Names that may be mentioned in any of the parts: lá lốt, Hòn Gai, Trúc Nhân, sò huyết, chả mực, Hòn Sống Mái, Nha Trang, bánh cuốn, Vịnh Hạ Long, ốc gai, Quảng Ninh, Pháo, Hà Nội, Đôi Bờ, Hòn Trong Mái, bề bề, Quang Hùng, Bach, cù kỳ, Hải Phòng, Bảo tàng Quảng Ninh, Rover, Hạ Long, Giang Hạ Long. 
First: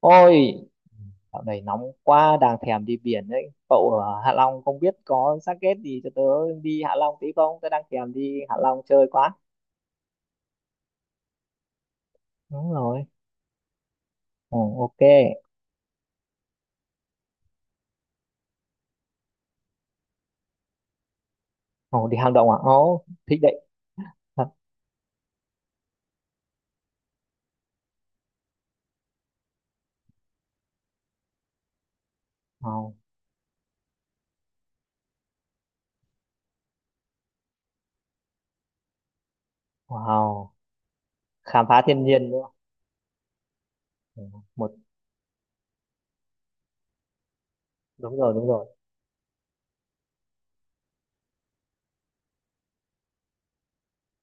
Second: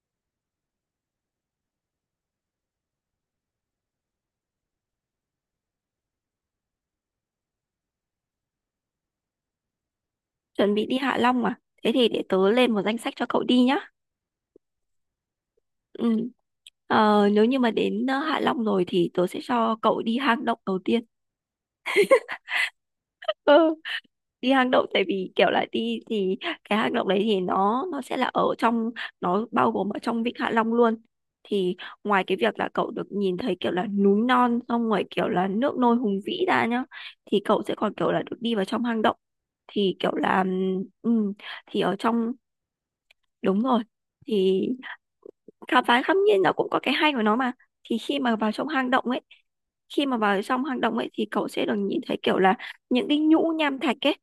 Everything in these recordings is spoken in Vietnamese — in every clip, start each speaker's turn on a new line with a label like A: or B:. A: Ôi, dạo này nóng quá, đang thèm đi biển đấy. Cậu ở Hạ Long không biết có xác ghét gì cho tớ đi Hạ Long tí không? Tớ đang thèm đi Hạ Long chơi quá.
B: Chuẩn bị đi Hạ Long à? Thế thì để tớ
A: Đúng
B: lên một danh
A: rồi.
B: sách cho cậu đi nhá.
A: Ồ, ok.
B: Ừ. Nếu như mà đến Hạ Long rồi thì tớ sẽ cho cậu đi hang động đầu tiên.
A: Ồ, đi hang động à? Ồ, thích đấy.
B: Ừ.
A: Thật.
B: Đi hang động tại vì kiểu là đi thì cái hang động đấy thì nó sẽ là ở trong, nó bao gồm ở trong Vịnh Hạ Long luôn. Thì ngoài cái việc là cậu
A: Ồ,
B: được nhìn thấy kiểu là núi non, xong rồi kiểu là nước nôi hùng vĩ ra nhá, thì cậu sẽ còn kiểu là được đi vào trong hang động thì kiểu là
A: wow.
B: ừm,
A: Khám
B: thì
A: phá
B: ở
A: thiên nhiên
B: trong.
A: đúng không?
B: Đúng rồi.
A: Ừ,
B: Thì
A: Một,
B: khám phá khắp nhiên nó cũng có cái hay của nó mà. Thì
A: đúng rồi, đúng rồi.
B: khi mà vào trong hang động ấy thì cậu sẽ được nhìn thấy kiểu là những cái nhũ nham thạch ấy,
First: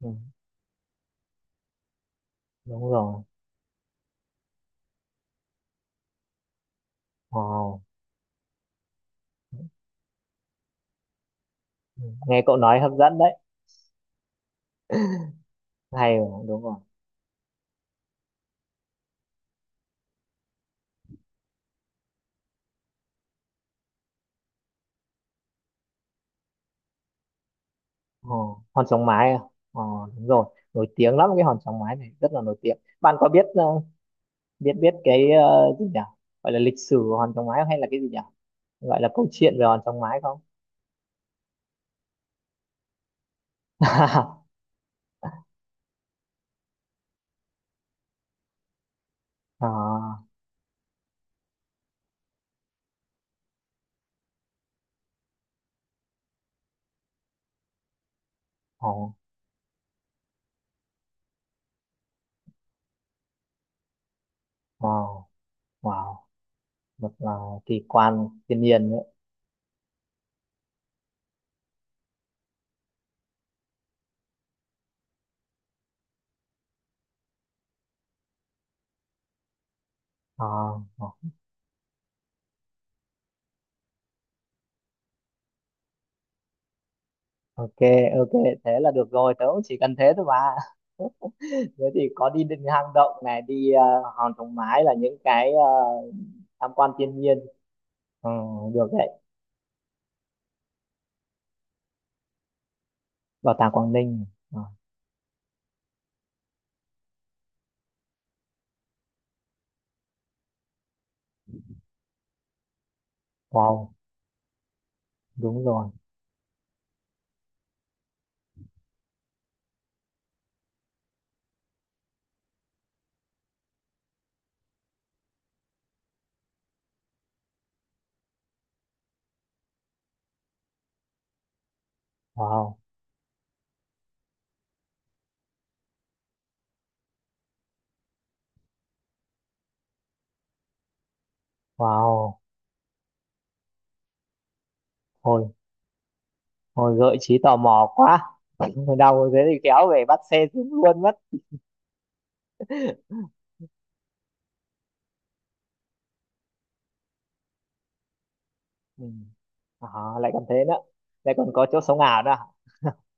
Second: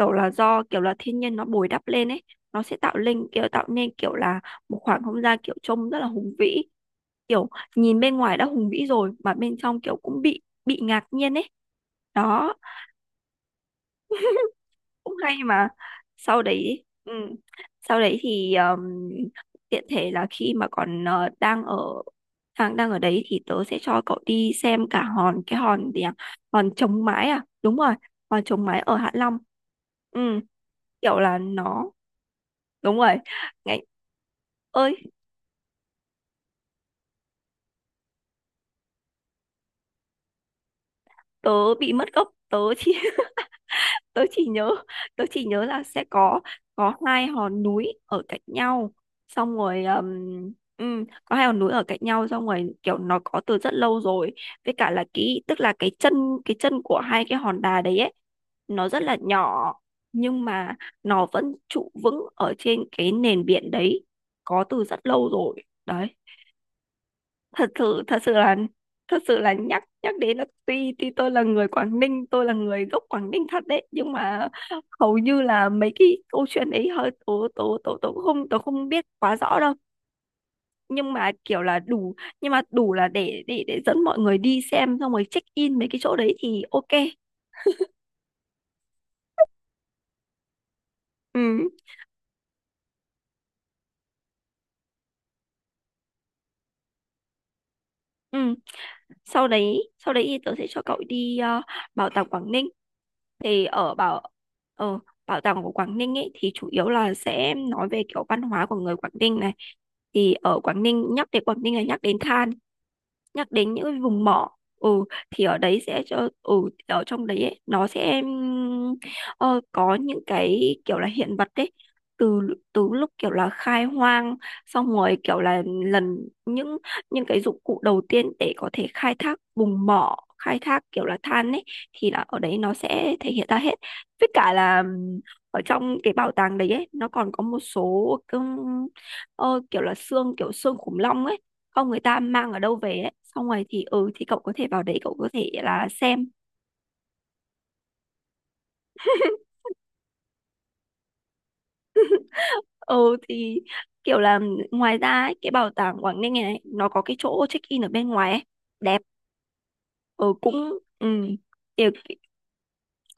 A: Ừ,
B: là do kiểu là thiên nhiên nó bồi đắp lên ấy, nó sẽ
A: đúng rồi.
B: tạo nên kiểu là một khoảng không gian kiểu trông rất là hùng vĩ, kiểu
A: Wow.
B: nhìn bên ngoài đã hùng vĩ rồi mà bên trong kiểu cũng bị ngạc nhiên ấy,
A: Ừ, nghe
B: đó
A: cậu nói hấp dẫn đấy.
B: cũng hay mà.
A: Hay
B: Sau
A: rồi, đúng rồi.
B: đấy. Ừ. Sau đấy thì tiện thể là khi mà còn đang ở đang đang ở đấy thì tớ sẽ cho cậu đi xem cả hòn cái hòn gì à? Hòn chống mái à, đúng rồi, hòn
A: Ồ,
B: chống mái
A: hòn
B: ở
A: Sống
B: Hạ
A: Mái à?
B: Long.
A: Ồ,
B: Ừ,
A: đúng rồi. Nổi tiếng
B: kiểu
A: lắm
B: là
A: cái hòn Sống
B: nó
A: Mái này, rất là nổi tiếng.
B: đúng rồi.
A: Bạn có biết
B: Ngày
A: biết biết
B: ơi,
A: cái gì nhỉ, gọi là lịch sử của Hòn Trong Mái hay là cái gì nhỉ, gọi là câu chuyện về Hòn Trong Mái không?
B: tớ bị mất gốc, tớ chỉ nhớ tớ chỉ nhớ là sẽ có hai hòn núi ở cạnh nhau, xong rồi
A: À,
B: có hai hòn núi ở cạnh nhau, xong rồi kiểu nó có từ rất lâu rồi. Với cả là cái tức là cái chân của hai cái hòn đá đấy ấy, nó rất
A: oh,
B: là nhỏ, nhưng mà nó vẫn trụ vững ở trên cái nền biển đấy, có từ rất
A: wow
B: lâu rồi đấy.
A: wow một
B: thật
A: kỳ
B: sự thật
A: quan
B: sự là
A: thiên nhiên đấy.
B: thật sự là nhắc nhắc đến là, tuy tuy tôi là người gốc Quảng Ninh thật đấy, nhưng mà hầu như là mấy cái câu chuyện ấy hơi tố tố tố tố không biết quá rõ đâu.
A: Ờ, ờ,
B: nhưng mà kiểu là đủ nhưng mà đủ là để dẫn mọi người đi xem, xong rồi check in mấy cái chỗ đấy thì OK.
A: ok ok, thế là được rồi, tớ cũng chỉ cần thế thôi mà.
B: ừ
A: Thế thì có đi đến hang động này, đi Hòn Trong Mái là những cái tham quan thiên nhiên. Ờ,
B: ừ
A: được đấy.
B: Sau đấy thì tớ sẽ cho cậu đi bảo tàng Quảng Ninh.
A: Bảo
B: Thì
A: tàng Quảng Ninh. Ờ,
B: ờ, bảo tàng của Quảng Ninh ấy thì chủ yếu là sẽ nói về kiểu văn hóa của người Quảng Ninh này. Thì ở Quảng Ninh, nhắc đến Quảng Ninh là nhắc đến than, nhắc đến những
A: wow,
B: cái vùng mỏ. Ừ, thì ở
A: đúng
B: đấy
A: rồi.
B: sẽ cho. Ừ. Ở trong đấy ấy, nó sẽ có những cái kiểu là hiện vật đấy, từ từ lúc kiểu là khai hoang, xong rồi kiểu là lần những những cái dụng cụ đầu tiên để có thể khai thác vùng mỏ, khai thác kiểu là than ấy, thì là ở đấy nó
A: Wow,
B: sẽ thể hiện ra hết. Với cả là ở trong cái bảo tàng đấy ấy, nó còn có một số kiểu là xương khủng long ấy, không người ta
A: wow,
B: mang ở đâu về ấy, xong rồi thì ừ, thì cậu có thể vào đấy, cậu có thể
A: thôi.
B: là xem.
A: Hồi gợi trí tò mò quá. Đau thế thì kéo về bắt xe xuống luôn mất.
B: Ừ. Thì kiểu là ngoài ra ấy, cái bảo tàng Quảng Ninh này nó có cái chỗ check in ở bên ngoài ấy, đẹp.
A: Ừ. À, lại
B: Ừ,
A: còn thế nữa.
B: cũng. Ừ.
A: Lại còn có chỗ
B: Kiểu
A: sống ảo nữa à?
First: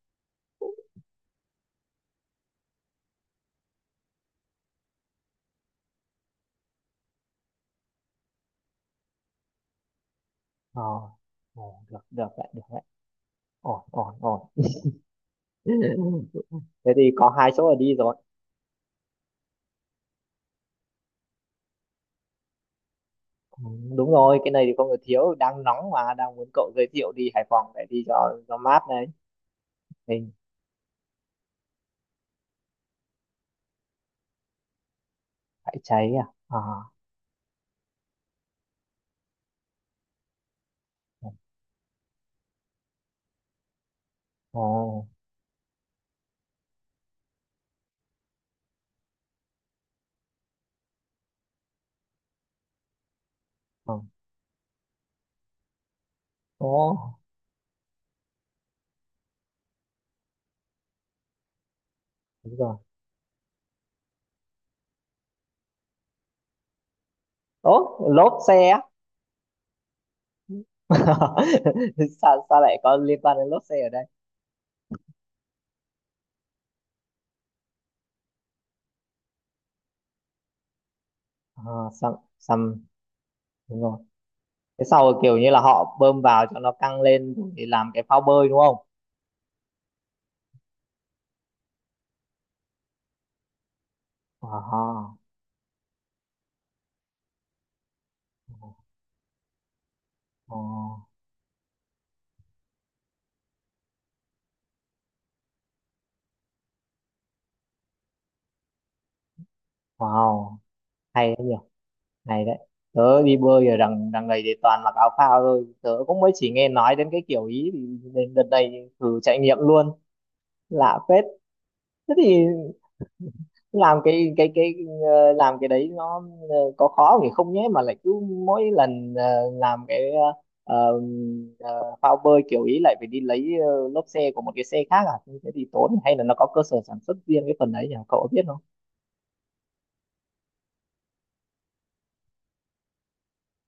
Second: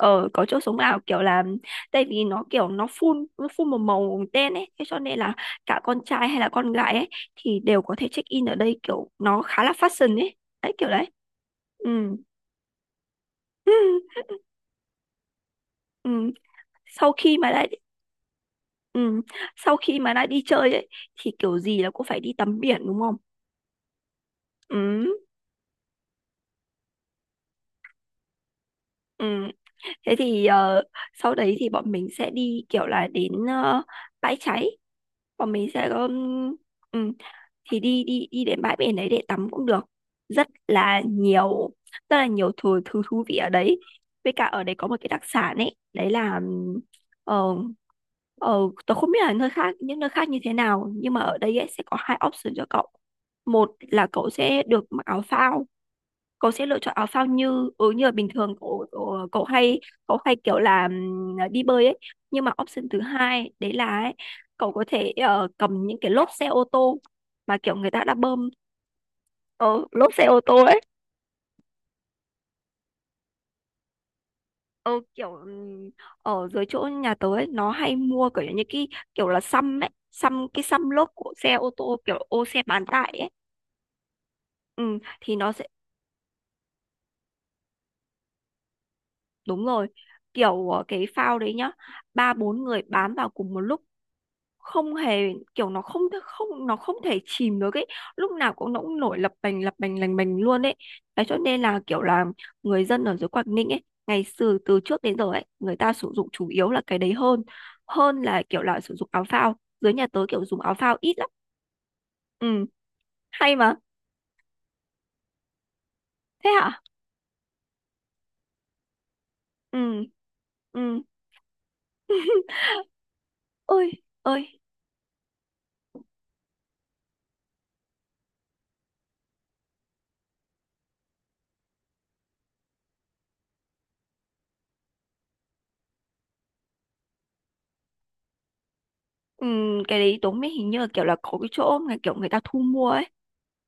B: ờ có chỗ sống ảo kiểu là, tại vì nó kiểu nó phun một màu đen ấy, thế cho nên là cả con trai hay là con gái ấy thì đều có thể check in ở đây, kiểu nó khá là fashion ấy, đấy
A: Ờ.
B: kiểu đấy.
A: Được,
B: Ừ.
A: được đấy, được đấy. Ổn, ổn, ổn.
B: Ừ.
A: Thế thì
B: sau
A: có
B: khi
A: hai
B: mà đã
A: chỗ là đi rồi.
B: Ừ. Sau khi mà đã đi chơi ấy thì kiểu gì là cũng phải đi tắm biển, đúng không?
A: Ừ, đúng rồi, cái này thì không được
B: Ừ.
A: thiếu. Đang nóng mà, đang muốn cậu giới thiệu đi Hải Phòng để đi cho mát đấy.
B: Ừ. Thế
A: Mình
B: thì sau đấy thì bọn mình sẽ đi kiểu là đến bãi cháy, bọn mình
A: phải
B: sẽ
A: cháy à? À.
B: um, thì đi đi đi đến bãi biển đấy để tắm cũng được, rất là nhiều rất là nhiều thứ thứ thú vị ở đấy. Với cả ở đấy có một
A: Ồ,
B: cái đặc sản ấy, đấy là ờ, ờ, tôi không biết là nơi khác những nơi khác như thế nào, nhưng mà ở đây ấy, sẽ có hai option cho cậu. Một
A: ồ,
B: là cậu sẽ được mặc áo phao, cậu sẽ lựa
A: ồ,
B: chọn áo phao như như là bình thường cậu, cậu cậu hay kiểu là đi bơi ấy. Nhưng mà
A: đúng rồi.
B: option thứ hai đấy là ấy, cậu có thể cầm những cái lốp xe ô tô mà kiểu người
A: Ố,
B: ta đã
A: lốp
B: bơm.
A: xe á.
B: Ờ, Lốp xe ô tô ấy,
A: sao sao lại có liên quan đến lốp xe ở đây?
B: ờ, kiểu ở dưới chỗ nhà tớ ấy, nó hay mua kiểu như cái kiểu là xăm ấy, xăm cái xăm lốp của xe
A: À,
B: ô tô
A: xăm,
B: kiểu xe
A: xăm,
B: bán tải ấy.
A: đúng rồi. Cái
B: Ừ,
A: sau rồi
B: thì
A: kiểu như
B: nó
A: là
B: sẽ.
A: họ bơm vào cho nó căng lên để làm cái phao bơi, đúng không?
B: Đúng rồi. Kiểu cái phao đấy nhá, ba bốn người bám vào cùng một lúc, không
A: À,
B: hề, kiểu nó không không nó không thể chìm được ấy. Lúc nào cũng nó cũng nổi lập bành lành bành luôn ấy.
A: wow,
B: Thế cho nên là kiểu là người dân ở dưới Quảng Ninh ấy, ngày xưa từ trước đến giờ ấy, người ta sử dụng chủ yếu là cái đấy hơn, hơn là kiểu là sử dụng áo phao. Dưới nhà tớ kiểu
A: wow,
B: dùng áo phao ít
A: hay
B: lắm.
A: đấy nhỉ, hay đấy.
B: Ừ,
A: Tớ đi
B: hay
A: bơi
B: mà.
A: ở đằng đằng này thì toàn mặc áo phao thôi. Tớ cũng mới chỉ
B: Thế
A: nghe
B: hả?
A: nói đến cái kiểu ý, thì đến đợt này thì thử trải nghiệm
B: Ừ.
A: luôn,
B: Ừ.
A: lạ phết. Thế thì
B: Ôi,
A: làm cái
B: ơi.
A: cái cái làm cái đấy nó có khó thì không nhé, mà lại cứ mỗi lần làm cái ờ, phao bơi kiểu ý lại phải đi lấy lốp xe của một cái xe khác à. Như thế thì tốn, hay là nó có cơ sở sản xuất riêng cái phần đấy nhỉ, cậu có biết không?
B: Ừ, cái đấy tớ mới, hình như là kiểu là có cái chỗ mà kiểu người ta thu mua ấy.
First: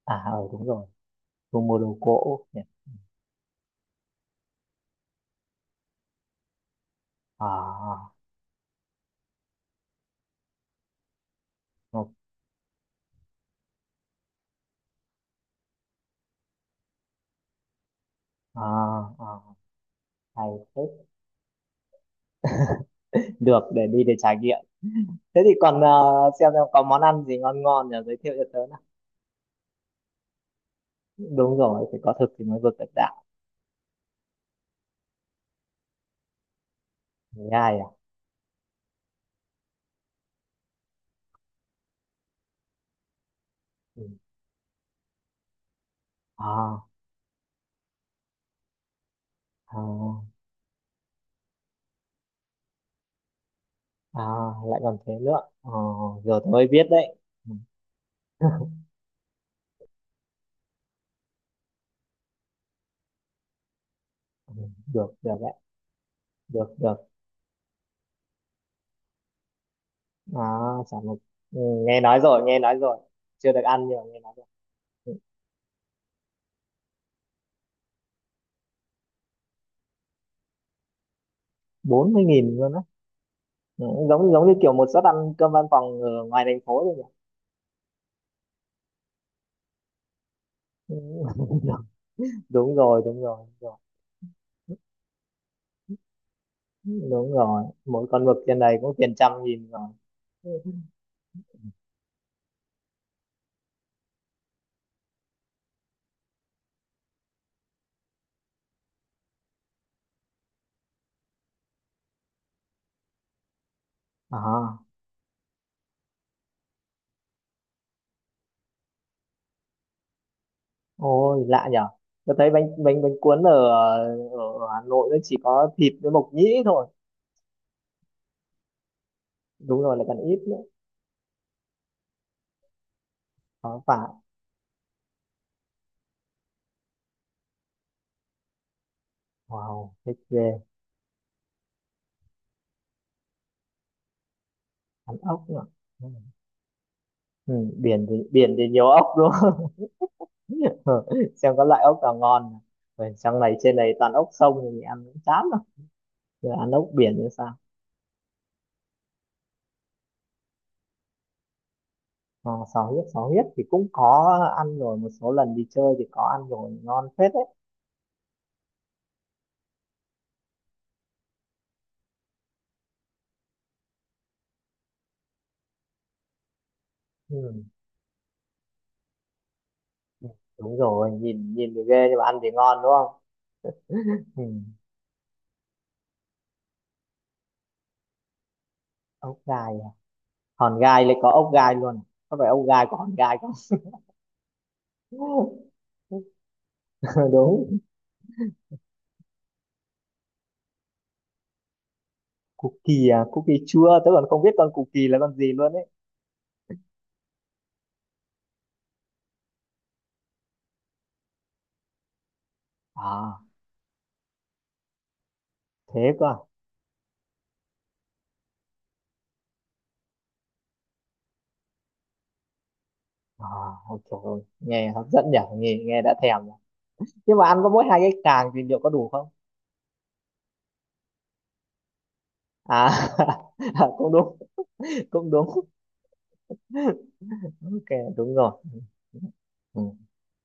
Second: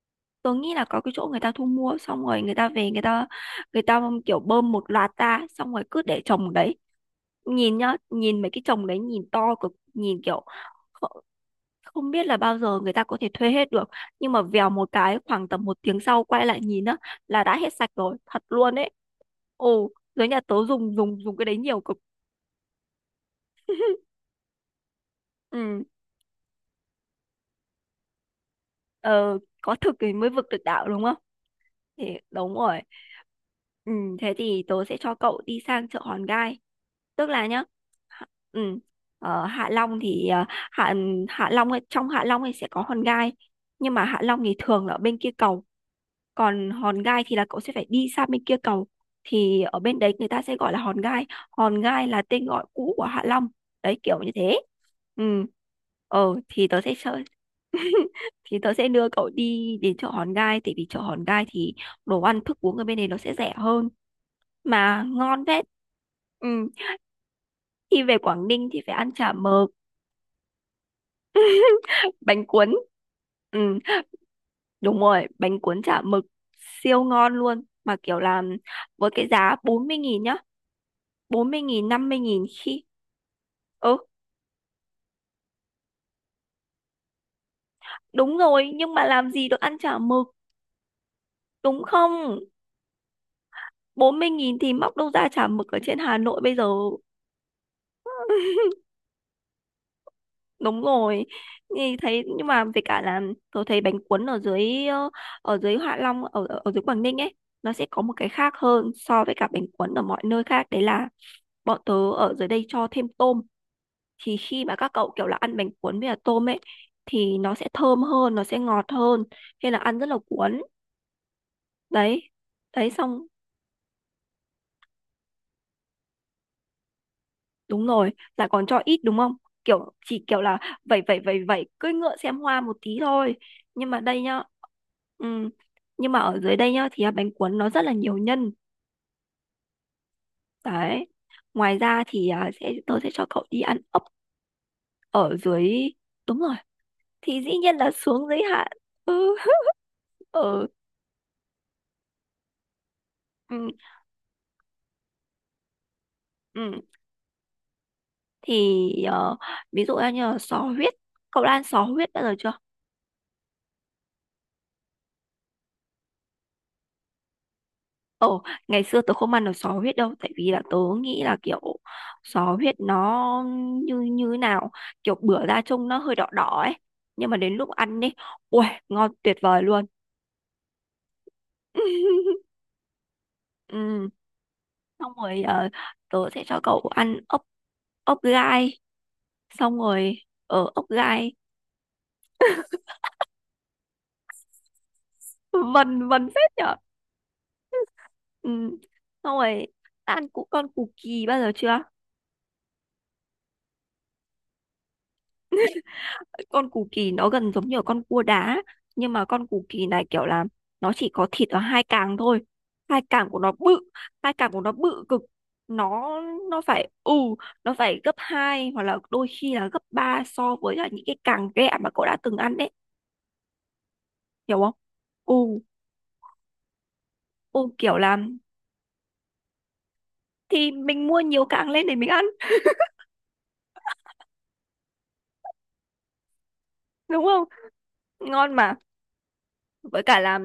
A: À, ừ,
B: Tớ
A: đúng
B: nghĩ là
A: rồi.
B: có cái chỗ người ta
A: Thu
B: thu
A: mua đồ
B: mua, xong rồi
A: gỗ
B: người
A: nhỉ.
B: ta về, người ta kiểu bơm một loạt ra, xong rồi cứ để trồng đấy. Nhìn nhá,
A: À,
B: nhìn mấy cái trồng đấy nhìn to cực, nhìn kiểu kh- không
A: ok.
B: biết là bao giờ người ta có thể thuê hết được. Nhưng mà vèo một cái, khoảng tầm một tiếng sau quay lại nhìn á là đã hết sạch rồi, thật luôn đấy.
A: À, à,
B: Ồ, dưới nhà
A: hay
B: tớ
A: thế.
B: dùng dùng dùng cái đấy nhiều cực.
A: Được để đi để trải nghiệm. Thế thì còn
B: Ừ.
A: xem có món ăn gì ngon ngon nhỉ, giới thiệu cho tớ nào.
B: ờ, có thực thì mới vực được đạo, đúng không?
A: Đúng rồi, phải
B: Thì
A: có thực thì
B: đúng
A: mới vượt
B: rồi.
A: được đạo.
B: Ừ, thế thì tớ sẽ cho cậu đi sang chợ Hòn Gai. Tức
A: Thứ
B: là nhá,
A: hai à?
B: Hạ- ừ, ở Hạ Long thì Hạ Long ấy, trong Hạ Long thì sẽ có Hòn Gai. Nhưng
A: Ừ.
B: mà Hạ Long thì thường là ở bên kia cầu, còn
A: À,
B: Hòn Gai thì là cậu sẽ phải đi sang bên kia cầu. Thì
A: à,
B: ở bên đấy người ta sẽ gọi là Hòn Gai. Hòn Gai là tên gọi cũ của Hạ Long, đấy kiểu
A: à,
B: như thế.
A: lại còn thế
B: Ừ.
A: nữa. Ờ,
B: ờ
A: giờ tôi mới
B: thì tớ
A: biết
B: sẽ
A: đấy.
B: chơi.
A: Ừ,
B: Thì tớ sẽ đưa cậu đi đến chợ Hòn Gai, tại vì chợ Hòn Gai thì đồ ăn thức uống ở bên này nó sẽ rẻ hơn
A: ừ,
B: mà
A: được, được
B: ngon
A: đấy,
B: phết. Ừ,
A: được được.
B: khi về Quảng Ninh thì phải ăn chả mực,
A: À, chả một. Ừ, nghe nói rồi,
B: bánh
A: nghe nói
B: cuốn.
A: rồi. Chưa
B: Ừ,
A: được ăn nhưng mà nghe nói rồi.
B: đúng
A: Ừ,
B: rồi, bánh cuốn chả mực siêu ngon luôn. Mà kiểu làm với cái giá 40.000 nhá. 40.000, năm
A: bốn
B: mươi
A: mươi
B: nghìn
A: nghìn luôn á?
B: khi...
A: Ừ,
B: Ừ,
A: giống giống như kiểu một suất ăn cơm văn phòng ở ngoài thành phố rồi nhỉ.
B: đúng rồi, nhưng mà làm gì được ăn chả mực,
A: Ừ,
B: đúng không?
A: đúng rồi, đúng rồi, đúng rồi.
B: 40.000 thì móc đâu ra chả mực ở trên Hà Nội bây giờ.
A: Đúng rồi, mỗi con mực trên này cũng tiền trăm nghìn rồi. Ừ.
B: Đúng rồi. Thì thấy Nhưng mà về cả là tôi thấy bánh cuốn ở dưới Hạ Long, ở ở ở dưới Quảng Ninh ấy, nó sẽ có một cái khác hơn so với cả bánh cuốn ở mọi nơi khác, đấy là bọn tớ ở dưới đây cho thêm tôm. Thì khi mà
A: À,
B: các cậu kiểu là ăn bánh cuốn với cả tôm ấy thì nó sẽ thơm hơn, nó sẽ ngọt hơn, nên là ăn rất là cuốn.
A: ôi lạ nhở.
B: Đấy.
A: Tôi thấy bánh
B: Đấy
A: bánh bánh
B: xong.
A: cuốn ở Hà Nội nó chỉ có thịt với mộc nhĩ thôi.
B: Đúng rồi, lại còn cho ít đúng không?
A: Đúng
B: Kiểu
A: rồi, lại còn
B: chỉ
A: ít
B: kiểu là
A: nữa.
B: vẩy vẩy vẩy vẩy, cưỡi ngựa xem hoa một tí thôi.
A: Có
B: Nhưng mà
A: phải.
B: đây nhá, ừm, nhưng mà ở dưới đây nhá thì à, bánh cuốn nó rất là nhiều nhân.
A: Wow, thích ghê.
B: Đấy. Ngoài ra thì à, tôi sẽ cho cậu đi ăn ốc
A: Ăn
B: ở
A: ốc nữa.
B: dưới. Đúng rồi, thì dĩ
A: Ừ,
B: nhiên là xuống dưới
A: biển
B: hạn.
A: thì nhiều ốc đúng
B: Ừ.
A: không?
B: ừ
A: Ừ, xem có loại ốc nào ngon nào. Rồi trong này
B: ừ
A: trên này toàn ốc sông thì mình ăn cũng chán rồi. Rồi ăn
B: ừ
A: ốc biển như sao?
B: thì ví dụ như là sò huyết. Cậu đã ăn sò huyết bao giờ
A: À,
B: chưa?
A: sò huyết, sò huyết thì cũng có ăn rồi, một số lần đi chơi thì có ăn rồi, ngon phết đấy.
B: Ồ, ngày xưa tớ không ăn được sò huyết đâu, tại vì là tớ nghĩ là kiểu sò huyết nó như như thế nào, kiểu bữa ra trông nó hơi đỏ đỏ ấy, nhưng mà đến
A: Ừ.
B: lúc ăn đi, ui, ngon tuyệt vời luôn.
A: Đúng rồi, nhìn nhìn thì ghê nhưng mà ăn thì ngon đúng không?
B: Ừ,
A: Ừ.
B: xong rồi tớ sẽ cho cậu ăn ốc ốc gai,
A: Ốc gai
B: xong
A: à?
B: rồi ở
A: Hòn
B: ốc
A: Gai lại có
B: gai
A: ốc gai luôn à? Có phải ốc gai có Hòn Gai không?
B: vần vần phết nhở.
A: Ờ, đúng.
B: Ừ, xong rồi đã ăn con củ kỳ bao giờ chưa?
A: Cookie à? Cookie chua tớ còn không biết con cookie là con gì luôn ấy.
B: Con cù kỳ nó gần giống như ở con cua đá, nhưng mà con cù kỳ này kiểu là nó chỉ có thịt ở hai càng thôi. Hai càng
A: À,
B: của nó bự, hai càng của nó bự cực.
A: thế
B: nó
A: cơ à.
B: nó phải, ừ, nó phải gấp hai hoặc là đôi khi là gấp ba so với là những cái càng ghẹ mà cậu đã từng ăn đấy,
A: À, ôi trời ơi,
B: hiểu không?
A: nghe hấp dẫn
B: Ừ,
A: nhỉ, nghe nghe đã thèm rồi. Nhưng mà ăn
B: ừ,
A: có mỗi
B: kiểu
A: hai cái
B: là
A: càng thì liệu có đủ không?
B: thì mình mua nhiều càng lên để mình ăn,
A: À, à cũng đúng, cũng đúng.
B: đúng không?
A: Ok, đúng rồi.
B: Ngon mà.
A: Ừ. Ừ.
B: Với cả là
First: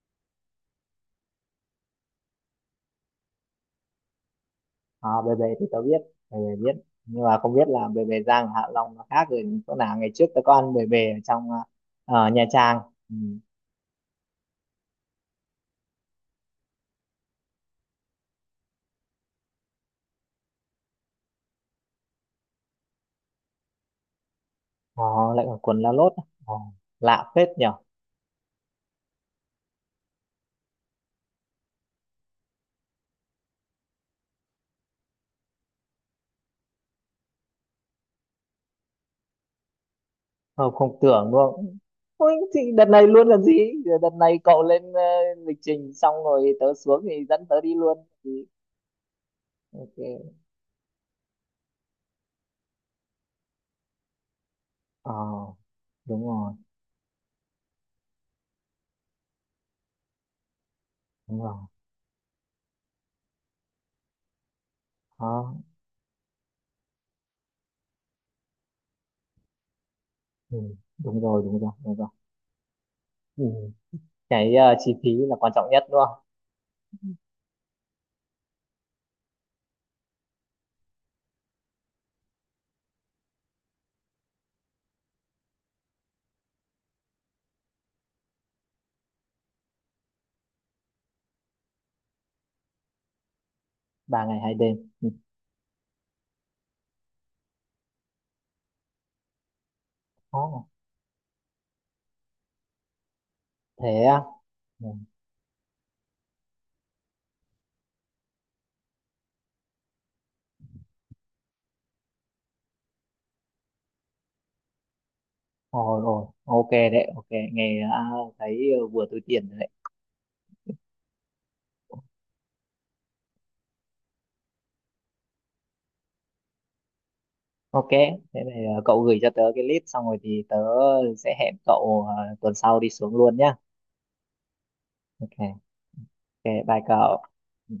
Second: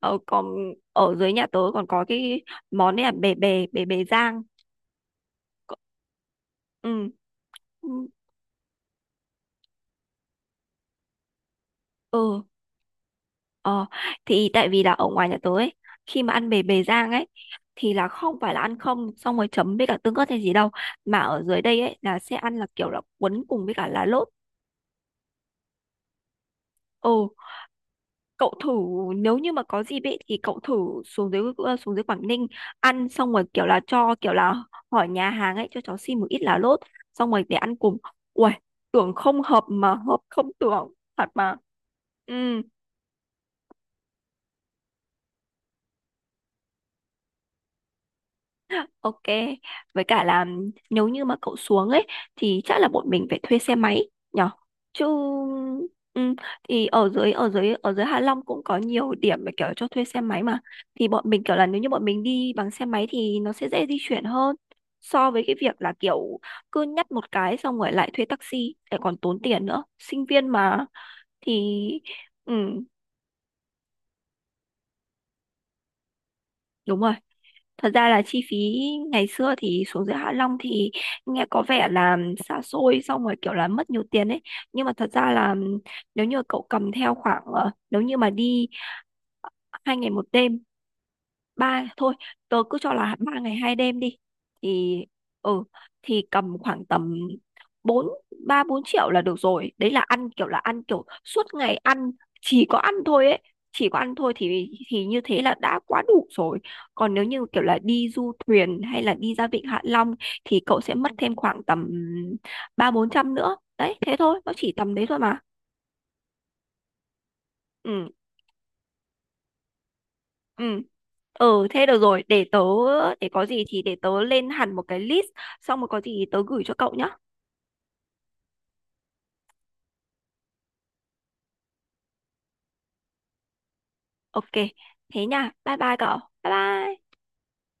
B: ở còn ở dưới nhà tớ còn có cái món này là bề bề rang.
A: À, bề bề thì tớ biết, bề bề biết, nhưng mà không biết là
B: Ừ
A: bề bề Giang Hạ Long nó khác rồi chỗ nào. Ngày trước tớ có ăn bề bề ở trong ở Nha
B: Ừ,
A: Trang, ừ.
B: ờ, thì tại vì là ở ngoài nhà tớ ấy, khi mà ăn bề bề rang ấy, thì là không phải là ăn không xong rồi chấm với cả tương ớt hay gì đâu, mà ở dưới đây ấy là sẽ ăn là kiểu là cuốn cùng với cả lá lốt.
A: Ờ, lại còn quần la lốt. Ờ,
B: Ừ,
A: lạ phết nhở.
B: cậu thử, nếu như mà có dịp ấy thì cậu thử xuống dưới xuống dưới Quảng Ninh, ăn xong rồi kiểu là cho kiểu là hỏi nhà hàng ấy cho cháu xin một ít lá lốt xong rồi để ăn cùng. Uầy, tưởng không hợp mà hợp không
A: Không,
B: tưởng,
A: không
B: thật
A: tưởng
B: mà.
A: luôn. Ôi, thì
B: Ừ.
A: đợt này luôn là gì, đợt này cậu lên lịch trình xong rồi tớ xuống thì dẫn tớ đi luôn thì
B: Ok,
A: ok.
B: với cả là nếu như mà cậu xuống ấy thì chắc là bọn mình phải thuê xe máy nhở. Chứ
A: Ờ, đúng
B: ừ,
A: rồi,
B: thì ở dưới Hạ Long cũng có nhiều điểm mà kiểu cho thuê xe máy mà. Thì bọn
A: đúng
B: mình
A: rồi.
B: kiểu là nếu như bọn mình đi bằng xe máy thì nó sẽ dễ di chuyển hơn so với
A: Đó.
B: cái việc là kiểu cứ nhắt một cái xong rồi lại thuê taxi lại còn tốn tiền nữa. Sinh viên
A: Ừ.
B: mà,
A: Đúng rồi, đúng
B: thì
A: rồi, đúng rồi.
B: ừ,
A: Ừ. Cái chi phí là quan trọng nhất đúng không?
B: đúng rồi. Thật ra là chi phí ngày xưa thì xuống dưới Hạ Long thì nghe có vẻ là xa xôi xong rồi kiểu là mất nhiều tiền ấy. Nhưng mà thật ra là nếu như cậu cầm theo khoảng nếu như mà đi 2 ngày 1 đêm, ba thôi tớ cứ cho là 3 ngày 2 đêm đi,
A: 3 ngày 2 đêm.
B: thì
A: Ừ.
B: ừ thì cầm khoảng tầm bốn ba bốn triệu là được rồi, đấy là
A: Đó.
B: ăn kiểu suốt ngày ăn, chỉ có ăn thôi ấy, chỉ có
A: Thế
B: ăn
A: á.
B: thôi thì
A: Ừ.
B: thì như thế là đã quá đủ rồi. Còn nếu như kiểu là đi du thuyền hay là đi ra vịnh Hạ Long thì cậu sẽ mất thêm khoảng tầm ba bốn trăm nữa đấy, thế thôi, nó chỉ tầm đấy thôi mà.
A: Ôi ôi, ok đấy, ok. Nghe đã.
B: Ừ,
A: Thấy vừa túi tiền rồi đấy.
B: ừ, ừ, thế được rồi, để tớ, để có gì thì để tớ lên hẳn một cái list xong rồi có gì tớ gửi cho cậu nhá.
A: Ok. Thế này, cậu gửi cho tớ cái list xong rồi thì tớ sẽ hẹn cậu tuần sau đi xuống luôn nhá.
B: Ok, thế nha.
A: Ok.
B: Bye bye cậu. Bye
A: Ok, bye
B: bye.
A: cậu. Ừ.